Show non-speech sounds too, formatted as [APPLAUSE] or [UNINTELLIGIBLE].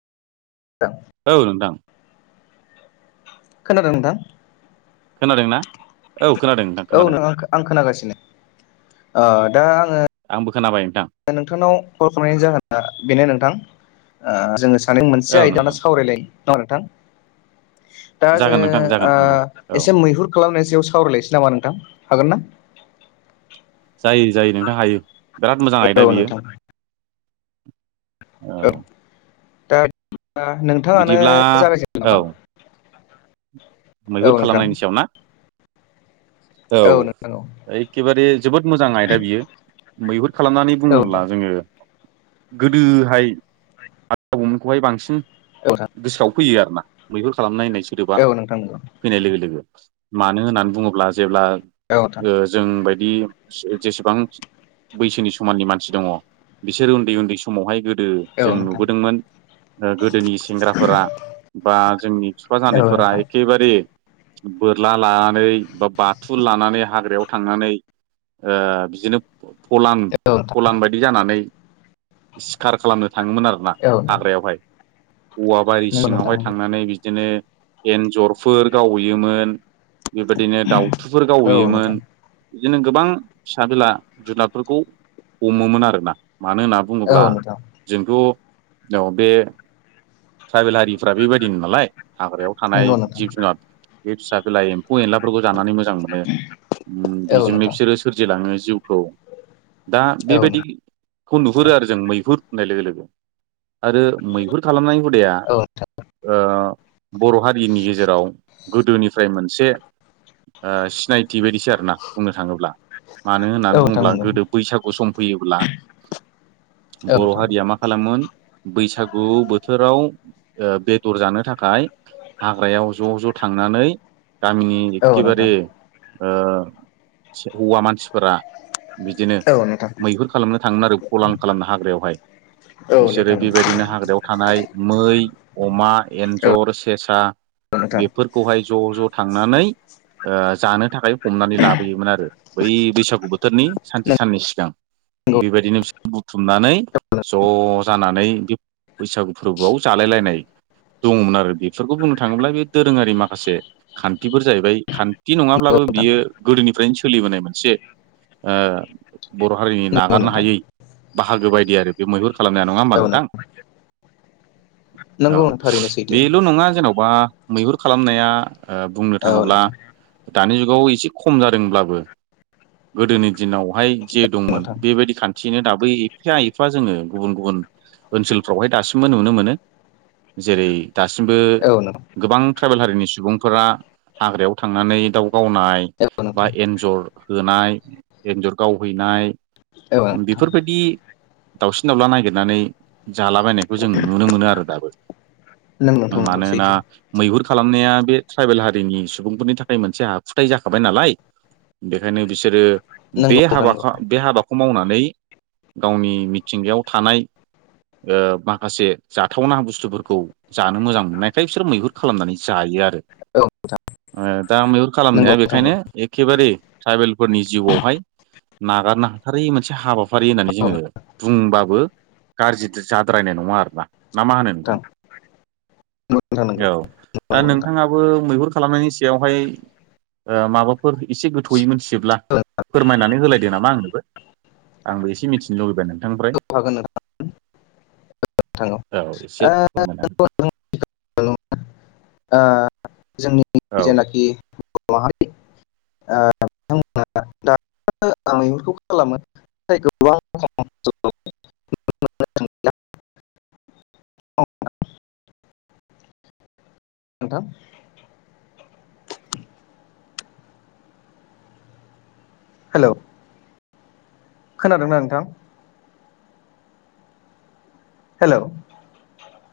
औ नोंथां। खोनादों नोंथां? खोनादों ना औ खोनादों नोंथां औ खोनादों। नों आं खोनागासिनो ओ दा आङो आंबो खोनाबाय। नोंथां ओ नोंथांनाव कल खालामनायनि जाहोना बेनो नोंथां ओ जोङो सानजों मोनसे औ आयदायावनो नोंथां सावरायलायो अ नोंथां। दा जागोन जोङो नोंथां जागोन ओ नंगौ औ एसे मैहुर खालामनाय सायाव सावरायलायसै नामा नोंथां? हागोन ना? जायो जायो नोंथां हायो बिराद मोजां आयदा औ बियो। नोंथां औ। दा नोंथाङानो बिदिब्ला जागायजेनदों औ नामा? मैहुर औ नोंथां खालामनायनि सायाव ना। औ नोंथां औ एखेबारे जोबोद मोजां आयदा बियो मैहुर खालामनानै औ बुङोब्ला नोंथां जोङो गोदोहाय आ आबौमोनखौहाय बांसिन औ नोंथां गोसोआव फैयो आरोना। मैहुर खालामनायनाय औ नोंथां नंगौ। फैनाय लोगो लोगो मानो होननानै बुङोब्ला जेब्ला औ नोंथां जों बाय दि जेसेबां बैसोनि समाननि मानसि दङ बिसोर उन्दै उन्दै समावहाय गोद दो औ जों नोंथां नुबोदोंमोन। गोदोनि सेंग्राफोरा बा जोंनि बिफा जानायफोरा एख औ के बोरला लानानै बा बाथुल लानानै हाग्रायाव थांनानै ओ बिदिनो फलान नोंथां फलान बायदि जानानै सिखार खालामनो थाङोमोन आरोना औ नोंथां हाग्रायावहाय। औवाबारि औ नोंथां नंगौ सिङावहाय नोंथां थांनानै बिदिनो एन्जरफोर गावैयोमोन। बेबायदिनो दाउथुफोर नंगौ औ गावहैयोमोन। नोंथां बिदिनो गोबां फिसा बिला जुनादफोरखौ हमोमोन आरोना। मानो होनना बुङोब्ला औ नोंथां जोंथ' अ बे। ट्राइबेल हारिफ्रा बेबायदिनो नालाय हाग्रायाव थानाय। नंगौ नोंथां जिब जुनार बे फिसा बिला एम्फौ एनलाफोरखौ जानानै मोजां मोनो। ओम औ बेजोंनो नोंथां बिसोरो सोरजिलाङो जिउखौ। दा औ बेबायदिखौ नुहुरो आरो जों मैहुर होननाय लोगो लोगो। आरो मैहुर खालामनाय हुदाया नोंथां औ ओ बर' हारिनि गेजेर राव गोदोनिफ्राय मोनसे ओ सिनायथि बायदिसो आरोना बुंनो थाङोब्ला। मानो होनना औ नोंथां बुङोब्ला नंगौ गोदो बैसागु सम फैयोब्ला औ बर' नोंथां हारिया मा खालामो। मोन बैसागु बोथोराव ओ बेदर जानो थाखाय हाग्रायाव । ज' ज' थांनानै गामिनि औ एखेबारे नोंथां ओ हौवा मानसिफोरा बिदिनो औ नोंथां मैहुर खालामनो थाङोमोन आरो फलान खालामनो हाग्रायावहाय। औ बिसोरो नोंथां बेबायदिनो हाग्रायाव थानाय मै अमा औ एन्जर सेसा नोंथां बेफोरखौहाय ज' ज' थांनानै ओ जानो थाखाय हमनानै लाबोयोमोन आरो बै बैसागु बोथोरनि सानसे साननि सिगां नंगौ । बेबायदिनो बिसोर बुथुमनानै ज' जानानै बे बैसागु फोरबोआव जालायलायनाय दङमोन आरो बेफोरखौ बुंनो थाङोब्ला बे दोरोङारि माखासे खान्थिफोर जाहैबाय खान्थि नङाब्लाबो नोंथां बियो गोदोनिफ्रायनो सोलिबोनाय मोनसे ओ बर' हारिनि नंगौ नागारनो नोंथां हायै बाहागो बायदि आरो बे मैहुर खालामनाया नङा होमबा औ नोंथां? औ नंगौ थारैनो सैथो बेल' नङा जेनेब बा मैहुर खालामनाया ओ बुंनो औ थाङोब्ला। नोंथां दानि जुगाव एसे खम जादोंब्लाबो गोदोनि दिनावहाय जे दंमोन नोंथां बेबायदि खान्थियैनो दाब बो एफा एइफा जोङो गुबुन गुबुन ओनसोलफ्रावहाय दासिमबो नुनो मोनो। जेरै दासिमबो औ नोंथां गोबां ट्राइबेल हारिनि सुबुंफोरा हाग्रायाव थांनानै दाउ गावनाय औ बा नोंथां एन्जर होनाय एन्जर गावहैनाय। औ नोंथां बेफोरबादि दावसिन दाउला नागिरनानै जालाबायनायखौ जों नुनो मोनो आरो दाबो नों नोंथां नंगौ मानोना सैथो मैहुर खालामनाया बे ट्राइबेल हारिनि सुबुंफोरनि थाखाय मोनसे आाखुथाय जाखाबाय नालाय। बेखायनो बिसोरो बे नंगौ नोंथां नंगौ हाबाखा बे हाबाखौ खौ मावनानै गावनि मिथिंगायाव थानाय ओ माखासे जाथावना बुस्थुफोरखौ जानो मोजां मोननायखाय बिसोर मैहुर खालामनानै जायो आरो। औ दा मैहुर नंगौ खालामनाया नोंथां नंगौ बेखायनो एखेबारे ट्राइबेलफोरनि जिउआवहाय नागारनो हाथारै मोनसे हाबाफारि होननानै औ जोङो बुंबाबो गाज्रिथ जाद्रायनाय नङा आरोना। ना मा होनो नोंथां थां [INAUDIBLE] नांगौ औ दा नोंथाङाबो मैहुर खालामनायनि सायावहाय माबाफोर एसे गोथौयै मिथियोब्ला फोरमायनानै होलायदो नामा आंनोबो। आंबो एसे मिथिनो लुबैबाय मोन औ हागोन [INAUDIBLE] [UNINTELLIGIBLE] [INAUDIBLE] औ एसे फोरमायना जोंनि हो। औ जेनाखि बर' माहारि [INAUDIBLE] आं मैहुरखौ खालामो नाथाय गोबां खम जालांबाय। [INAUDIBLE] अ [INAUDIBLE] नोंथां हेल' खोनादोंना नोंथां? हेल'